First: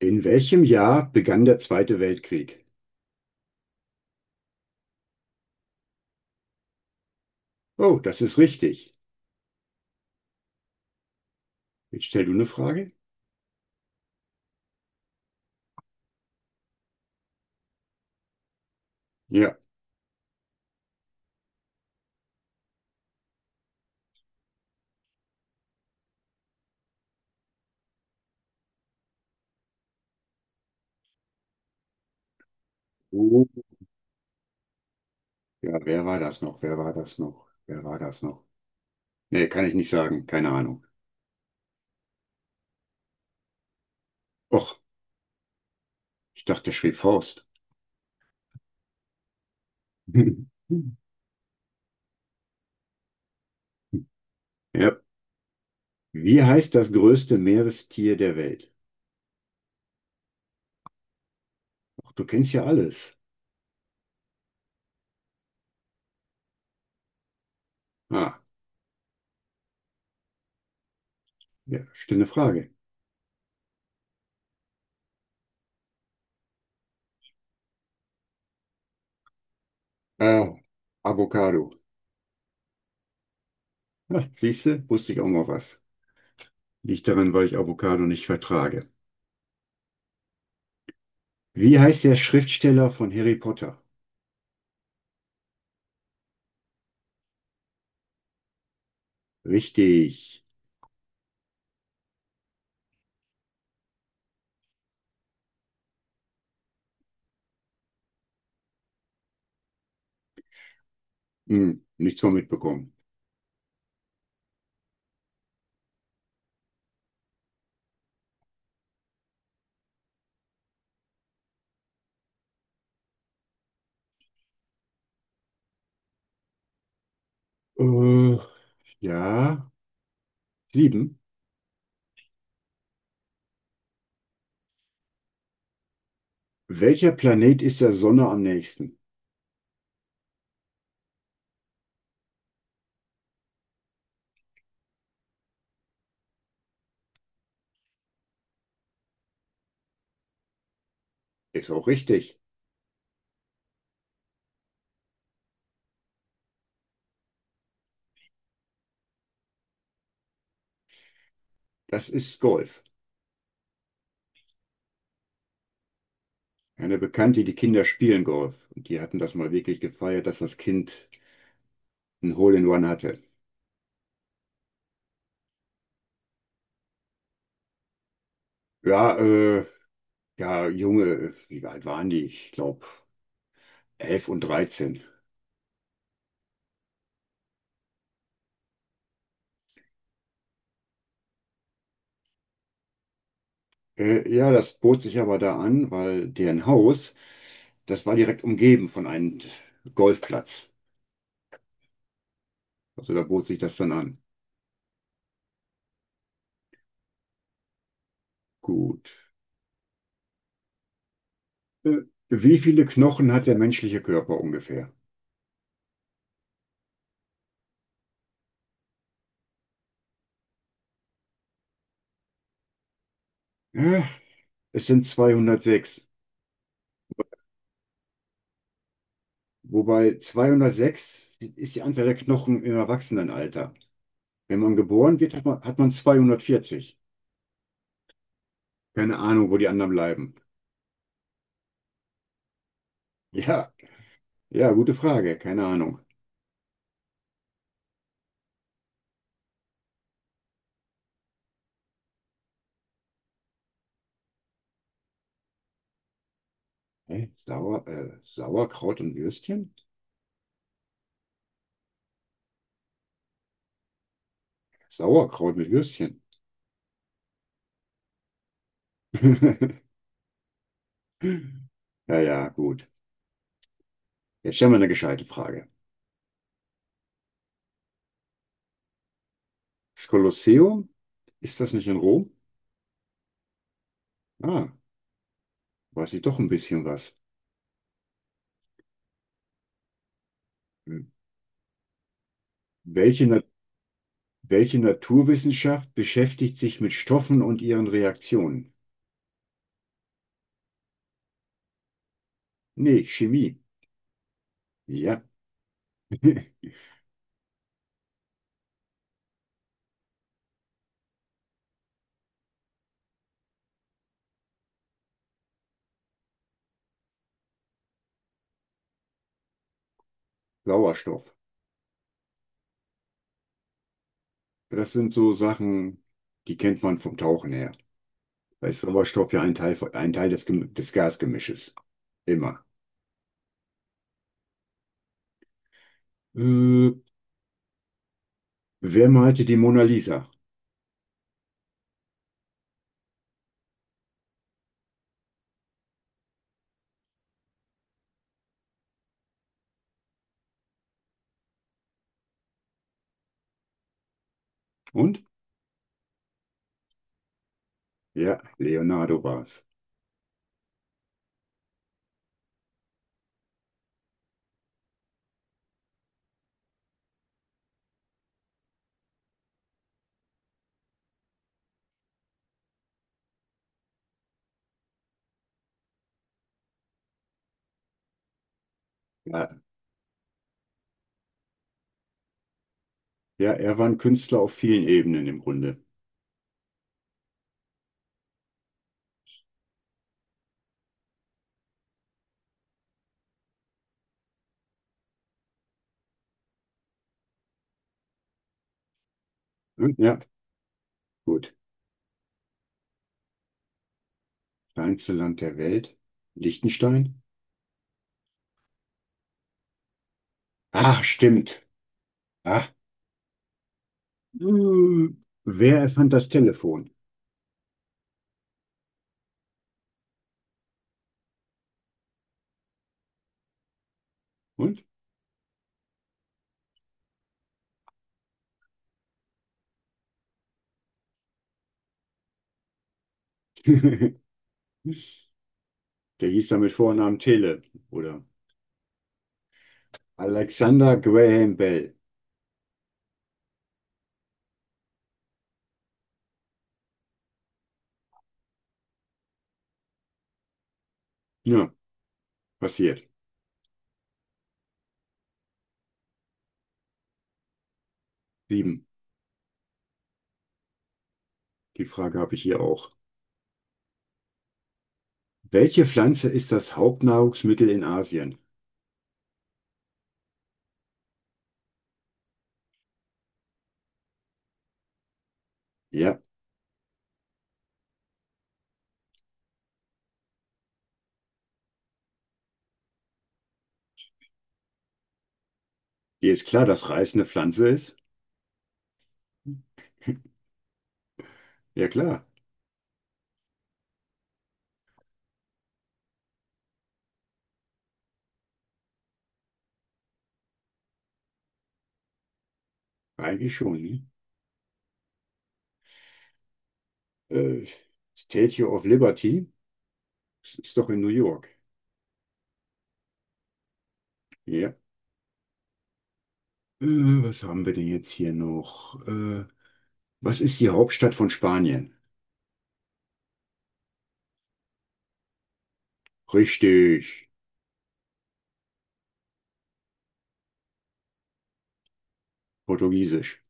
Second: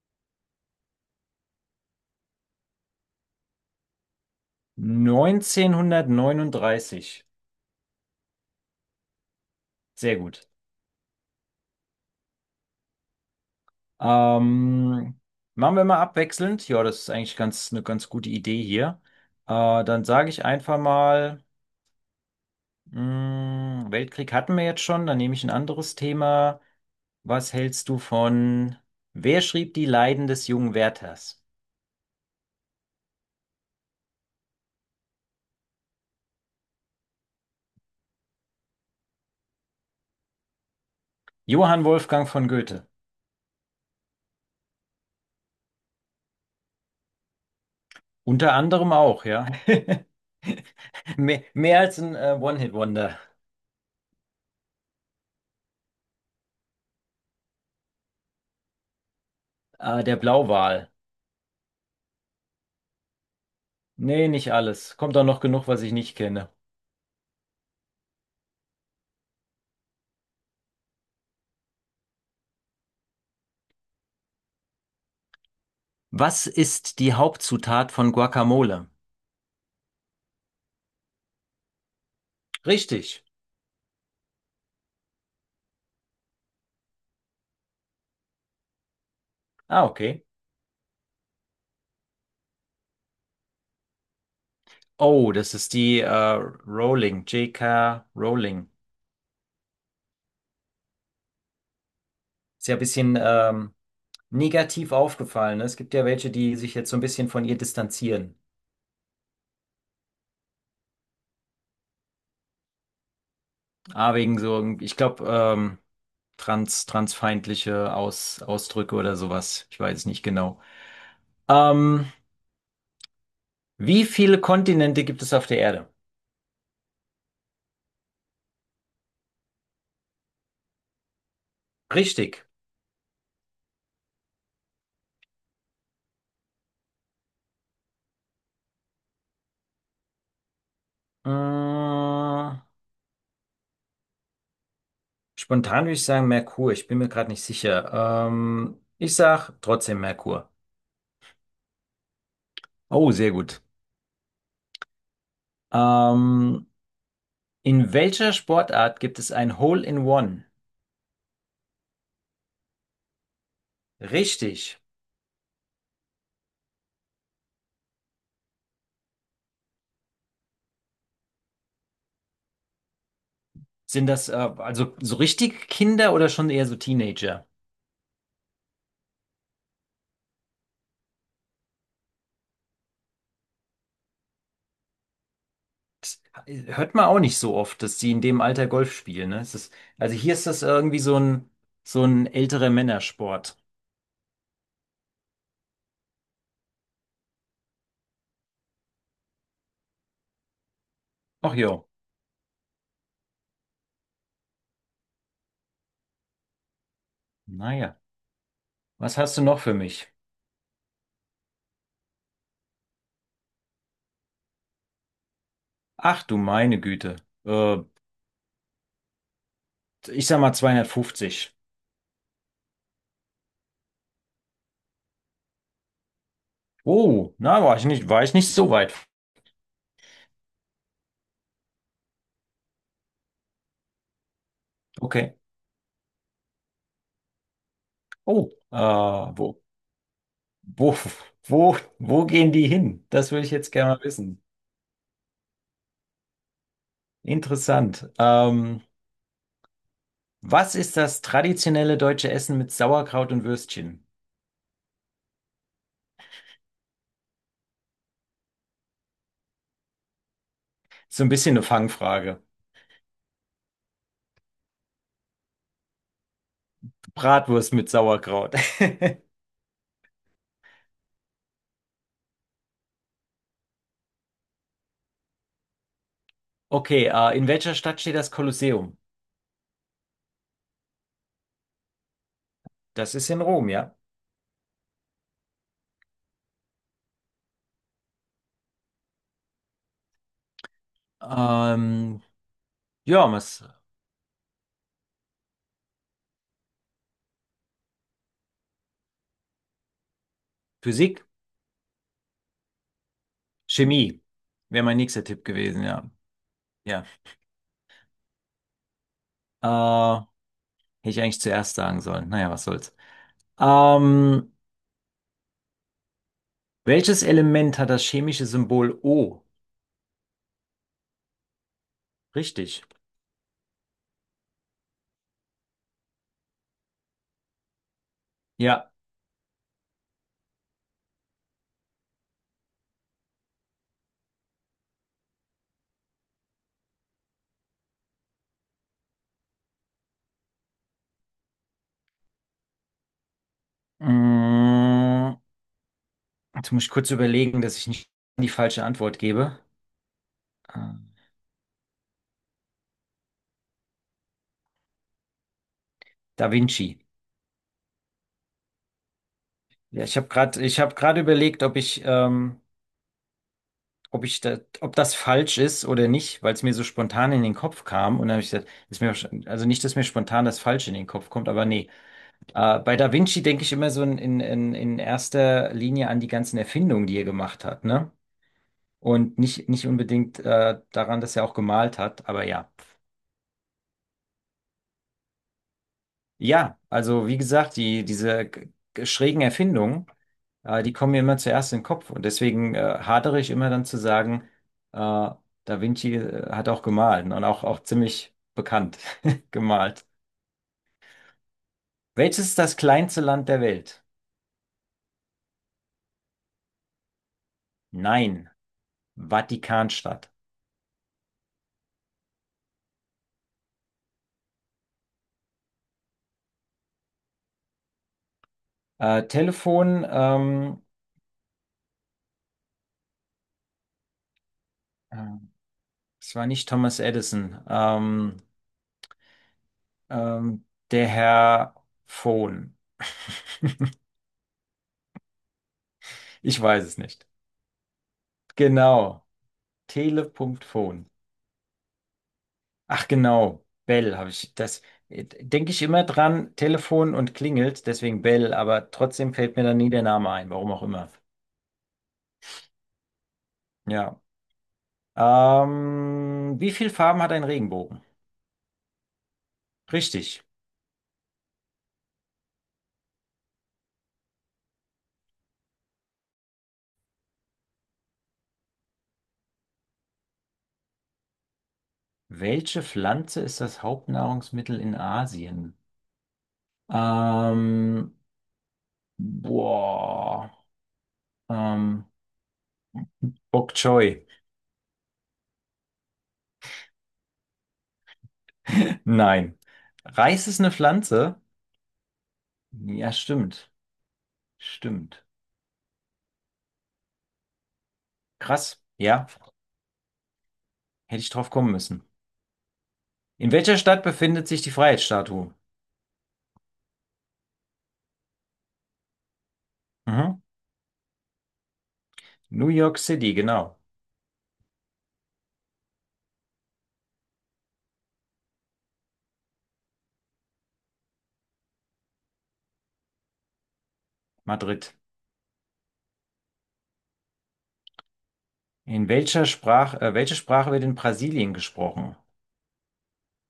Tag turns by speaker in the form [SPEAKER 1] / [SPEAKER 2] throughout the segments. [SPEAKER 1] In welchem Jahr begann der Zweite Weltkrieg?
[SPEAKER 2] 1939.
[SPEAKER 1] Oh, das ist richtig.
[SPEAKER 2] Sehr gut.
[SPEAKER 1] Jetzt stell du eine Frage?
[SPEAKER 2] Ähm, Machen wir mal abwechselnd. Ja, das ist eigentlich ganz, eine ganz gute Idee hier.
[SPEAKER 1] Ja.
[SPEAKER 2] Dann sage ich einfach mal, Weltkrieg hatten wir jetzt schon, dann nehme ich ein anderes Thema. Was hältst du von? Wer schrieb die Leiden des jungen Werthers?
[SPEAKER 1] Oh, ja, wer war das noch? Wer war das noch? Wer war das noch? Nee, kann ich nicht sagen. Keine Ahnung.
[SPEAKER 2] Johann Wolfgang von Goethe.
[SPEAKER 1] Och, ich dachte, der schrieb Faust.
[SPEAKER 2] Unter anderem auch, ja. Mehr als ein One-Hit-Wonder.
[SPEAKER 1] Ja. Wie heißt das größte Meerestier der Welt?
[SPEAKER 2] Der Blauwal.
[SPEAKER 1] Ach, du kennst ja alles.
[SPEAKER 2] Nee, nicht alles. Kommt auch noch genug, was ich nicht kenne.
[SPEAKER 1] Ah, ja, stille Frage.
[SPEAKER 2] Was ist die Hauptzutat von Guacamole?
[SPEAKER 1] Äh, Avocado.
[SPEAKER 2] Richtig.
[SPEAKER 1] Ah, siehste, wusste ich auch mal was. Liegt daran, weil ich Avocado nicht vertrage.
[SPEAKER 2] Ah, okay.
[SPEAKER 1] Wie heißt der Schriftsteller von Harry Potter?
[SPEAKER 2] Oh, das ist die Rowling, J.K. Rowling.
[SPEAKER 1] Richtig.
[SPEAKER 2] Ist ja ein bisschen negativ aufgefallen. Ne? Es gibt ja welche, die sich jetzt so ein bisschen von ihr distanzieren.
[SPEAKER 1] Hm, nichts von mitbekommen.
[SPEAKER 2] Ah, wegen so, ich glaube, transfeindliche Ausdrücke oder sowas. Ich weiß es nicht genau. Ähm, Wie viele Kontinente gibt es auf der Erde?
[SPEAKER 1] Äh, ja, sieben.
[SPEAKER 2] Richtig.
[SPEAKER 1] Welcher Planet ist der Sonne am nächsten?
[SPEAKER 2] Mm, spontan würde ich sagen Merkur. Ich bin mir gerade nicht sicher. Ich sag trotzdem Merkur.
[SPEAKER 1] Ist auch richtig.
[SPEAKER 2] Oh, sehr gut. Ähm, in welcher Sportart gibt es ein Hole-in-One?
[SPEAKER 1] Das ist Golf.
[SPEAKER 2] Richtig.
[SPEAKER 1] Eine Bekannte, die Kinder spielen Golf. Und die hatten das mal wirklich gefeiert, dass das Kind ein Hole in One hatte.
[SPEAKER 2] Sind das also so richtig Kinder oder schon eher so Teenager?
[SPEAKER 1] Ja, ja, Junge, wie alt waren die? Ich glaube, 11 und 13.
[SPEAKER 2] Das hört man auch nicht so oft, dass die in dem Alter Golf spielen. Ne? Es ist, also hier ist das irgendwie so ein älterer Männersport.
[SPEAKER 1] Ja, das bot sich aber da an, weil deren Haus das war direkt umgeben von einem Golfplatz.
[SPEAKER 2] Ach jo.
[SPEAKER 1] Also da bot sich das dann an.
[SPEAKER 2] Naja.
[SPEAKER 1] Gut.
[SPEAKER 2] Was hast du noch für mich?
[SPEAKER 1] Äh, wie viele Knochen hat der menschliche Körper ungefähr?
[SPEAKER 2] Ach du meine Güte. Äh, Ich sag mal 250.
[SPEAKER 1] Äh, Es sind 206.
[SPEAKER 2] Oh, na, war ich nicht so weit.
[SPEAKER 1] Wobei 206 ist die Anzahl der Knochen im Erwachsenenalter. Wenn man geboren wird,
[SPEAKER 2] Okay.
[SPEAKER 1] hat man 240.
[SPEAKER 2] Oh,
[SPEAKER 1] Keine Ahnung, wo
[SPEAKER 2] wo,
[SPEAKER 1] die anderen bleiben.
[SPEAKER 2] wo, wo gehen die hin? Das würde ich jetzt
[SPEAKER 1] Ja,
[SPEAKER 2] gerne mal wissen.
[SPEAKER 1] ja, gute Frage. Keine Ahnung.
[SPEAKER 2] Interessant. Was ist das traditionelle deutsche Essen mit Sauerkraut und Würstchen?
[SPEAKER 1] Hä? Sauerkraut und Würstchen?
[SPEAKER 2] So ein bisschen eine Fangfrage.
[SPEAKER 1] Sauerkraut mit Würstchen.
[SPEAKER 2] Bratwurst mit Sauerkraut.
[SPEAKER 1] Ja, ja, gut. Jetzt stellen wir eine gescheite Frage.
[SPEAKER 2] Okay, in welcher Stadt steht das Kolosseum?
[SPEAKER 1] Das Kolosseum, ist das nicht in Rom?
[SPEAKER 2] Das ist in Rom, ja.
[SPEAKER 1] Ah, weiß ich doch ein bisschen was.
[SPEAKER 2] Ähm,
[SPEAKER 1] Welche,
[SPEAKER 2] ja,
[SPEAKER 1] Na
[SPEAKER 2] was?
[SPEAKER 1] welche Naturwissenschaft beschäftigt sich mit Stoffen und ihren Reaktionen?
[SPEAKER 2] Physik?
[SPEAKER 1] Nee, Chemie.
[SPEAKER 2] Chemie wäre mein
[SPEAKER 1] Ja,
[SPEAKER 2] nächster Tipp gewesen, ja. Ja. Äh, hätte ich eigentlich zuerst sagen sollen. Naja, was soll's. Ähm, welches Element hat das chemische Symbol O?
[SPEAKER 1] Sauerstoff.
[SPEAKER 2] Richtig.
[SPEAKER 1] Das sind so Sachen, die kennt man vom Tauchen her. Da ist
[SPEAKER 2] Ja.
[SPEAKER 1] Sauerstoff ja ein Teil, ein Teil des des Gasgemisches. Immer. Äh, wer malte die Mona Lisa?
[SPEAKER 2] Mm, jetzt muss ich kurz überlegen, dass ich nicht die falsche Antwort gebe. Äh,
[SPEAKER 1] Und?
[SPEAKER 2] Da Vinci.
[SPEAKER 1] Ja, Leonardo war es.
[SPEAKER 2] Ja, ich habe gerade überlegt, ob ich da, ob das falsch ist oder nicht, weil es mir so spontan in den Kopf kam. Und dann habe ich gesagt, ist mir, also nicht, dass mir spontan das Falsche in den Kopf kommt, aber nee. Bei Da Vinci denke ich immer so in erster Linie an die ganzen Erfindungen, die er gemacht hat, ne? Und
[SPEAKER 1] Ja,
[SPEAKER 2] nicht unbedingt daran, dass er auch gemalt hat, aber ja.
[SPEAKER 1] ja, er war ein Künstler auf vielen Ebenen im Grunde.
[SPEAKER 2] Ja, also wie gesagt, diese schrägen Erfindungen, die kommen mir immer zuerst in den Kopf. Und deswegen hadere ich immer dann zu sagen, äh, Da Vinci hat auch gemalt und auch ziemlich bekannt
[SPEAKER 1] Hm,
[SPEAKER 2] gemalt.
[SPEAKER 1] ja, gut.
[SPEAKER 2] Welches ist das kleinste Land der Welt?
[SPEAKER 1] Kleinste Land der Welt? Liechtenstein?
[SPEAKER 2] Nein, Vatikanstadt.
[SPEAKER 1] Ach, stimmt. Ah, Äh, wer erfand das Telefon?
[SPEAKER 2] Telefon,
[SPEAKER 1] Und?
[SPEAKER 2] äh, es war nicht Thomas Edison, ähm, der Herr Phone.
[SPEAKER 1] Der hieß dann
[SPEAKER 2] Ich
[SPEAKER 1] mit
[SPEAKER 2] weiß es
[SPEAKER 1] Vornamen
[SPEAKER 2] nicht.
[SPEAKER 1] Tele oder
[SPEAKER 2] Genau,
[SPEAKER 1] Alexander
[SPEAKER 2] tele.phone.
[SPEAKER 1] Graham Bell.
[SPEAKER 2] Ach genau, Bell habe ich, das denke ich immer dran, Telefon und klingelt, deswegen Bell, aber trotzdem fällt mir dann nie der Name ein, warum auch immer.
[SPEAKER 1] Ja, passiert.
[SPEAKER 2] Ja. Wie viele Farben hat ein Regenbogen?
[SPEAKER 1] Sieben.
[SPEAKER 2] Richtig.
[SPEAKER 1] Die Frage habe ich hier auch. Welche Pflanze ist das Hauptnahrungsmittel in Asien?
[SPEAKER 2] Welche Pflanze ist das Hauptnahrungsmittel in Asien?
[SPEAKER 1] Ja,
[SPEAKER 2] Ähm, boah. Ähm, Bok Choy.
[SPEAKER 1] dir ist klar, dass Reis eine Pflanze ist?
[SPEAKER 2] Nein. Reis ist eine Pflanze?
[SPEAKER 1] Ja, klar.
[SPEAKER 2] Ja, stimmt. Stimmt. Krass. Ja, hätte ich drauf kommen müssen. In
[SPEAKER 1] Eigentlich schon.
[SPEAKER 2] welcher Stadt
[SPEAKER 1] Ne?
[SPEAKER 2] befindet sich die Freiheitsstatue?
[SPEAKER 1] Äh, Statue of Liberty.
[SPEAKER 2] Mhm.
[SPEAKER 1] Das ist doch in New York.
[SPEAKER 2] New York City, genau.
[SPEAKER 1] Ja. Äh, was haben wir denn jetzt hier noch? Was ist die Hauptstadt von Spanien?
[SPEAKER 2] Madrid.
[SPEAKER 1] Richtig.
[SPEAKER 2] In welcher Sprache, welche Sprache wird in Brasilien gesprochen?
[SPEAKER 1] Portugiesisch.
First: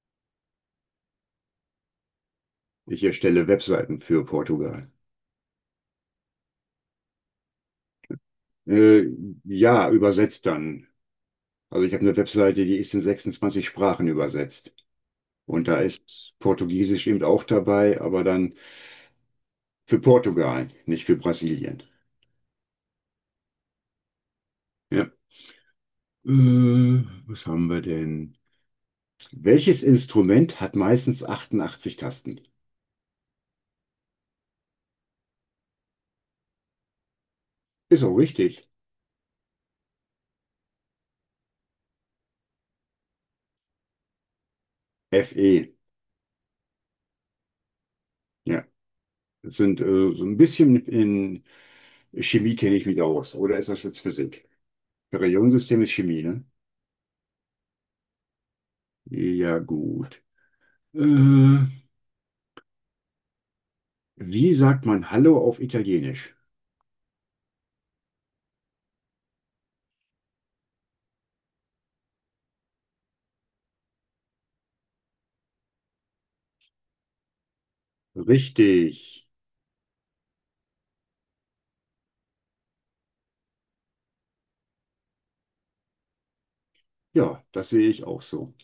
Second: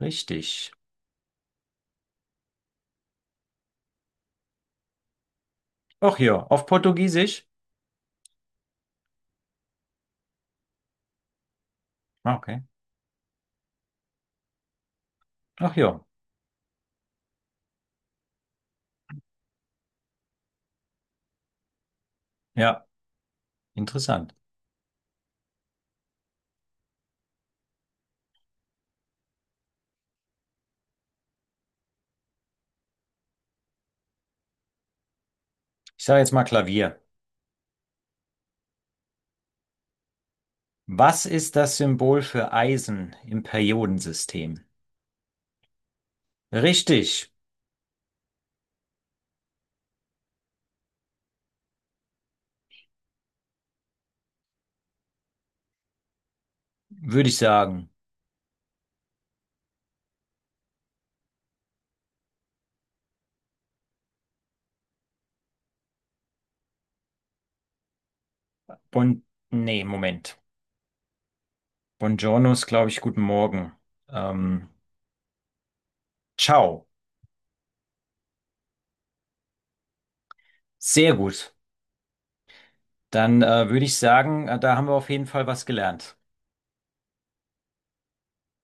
[SPEAKER 2] Richtig.
[SPEAKER 1] Ich erstelle Webseiten für Portugal.
[SPEAKER 2] Ach ja, auf Portugiesisch?
[SPEAKER 1] Äh, ja, übersetzt dann. Also ich habe eine
[SPEAKER 2] Ah, okay.
[SPEAKER 1] Webseite, die ist in 26 Sprachen übersetzt. Und
[SPEAKER 2] Ach
[SPEAKER 1] da
[SPEAKER 2] ja.
[SPEAKER 1] ist Portugiesisch eben auch dabei, aber dann für Portugal, nicht für Brasilien.
[SPEAKER 2] Ja, interessant.
[SPEAKER 1] Ja. Was haben wir denn? Welches Instrument hat meistens 88 Tasten?
[SPEAKER 2] Ich sage jetzt mal Klavier.
[SPEAKER 1] Ist auch richtig.
[SPEAKER 2] Was ist das Symbol für Eisen im Periodensystem?
[SPEAKER 1] F E.
[SPEAKER 2] Richtig,
[SPEAKER 1] Ja. Das sind so ein bisschen in Chemie kenne ich mich aus. Oder ist das jetzt Physik? Periodensystem ist Chemie, ne?
[SPEAKER 2] würde ich sagen.
[SPEAKER 1] Ja, gut. Äh, wie sagt man Hallo auf Italienisch?
[SPEAKER 2] Bon, nee, Moment. Buongiorno ist, glaube ich, guten Morgen. Ähm, ciao.
[SPEAKER 1] Richtig.
[SPEAKER 2] Sehr gut. Dann würde ich sagen, da haben wir auf jeden Fall was gelernt.
[SPEAKER 1] Ja, das sehe ich auch so.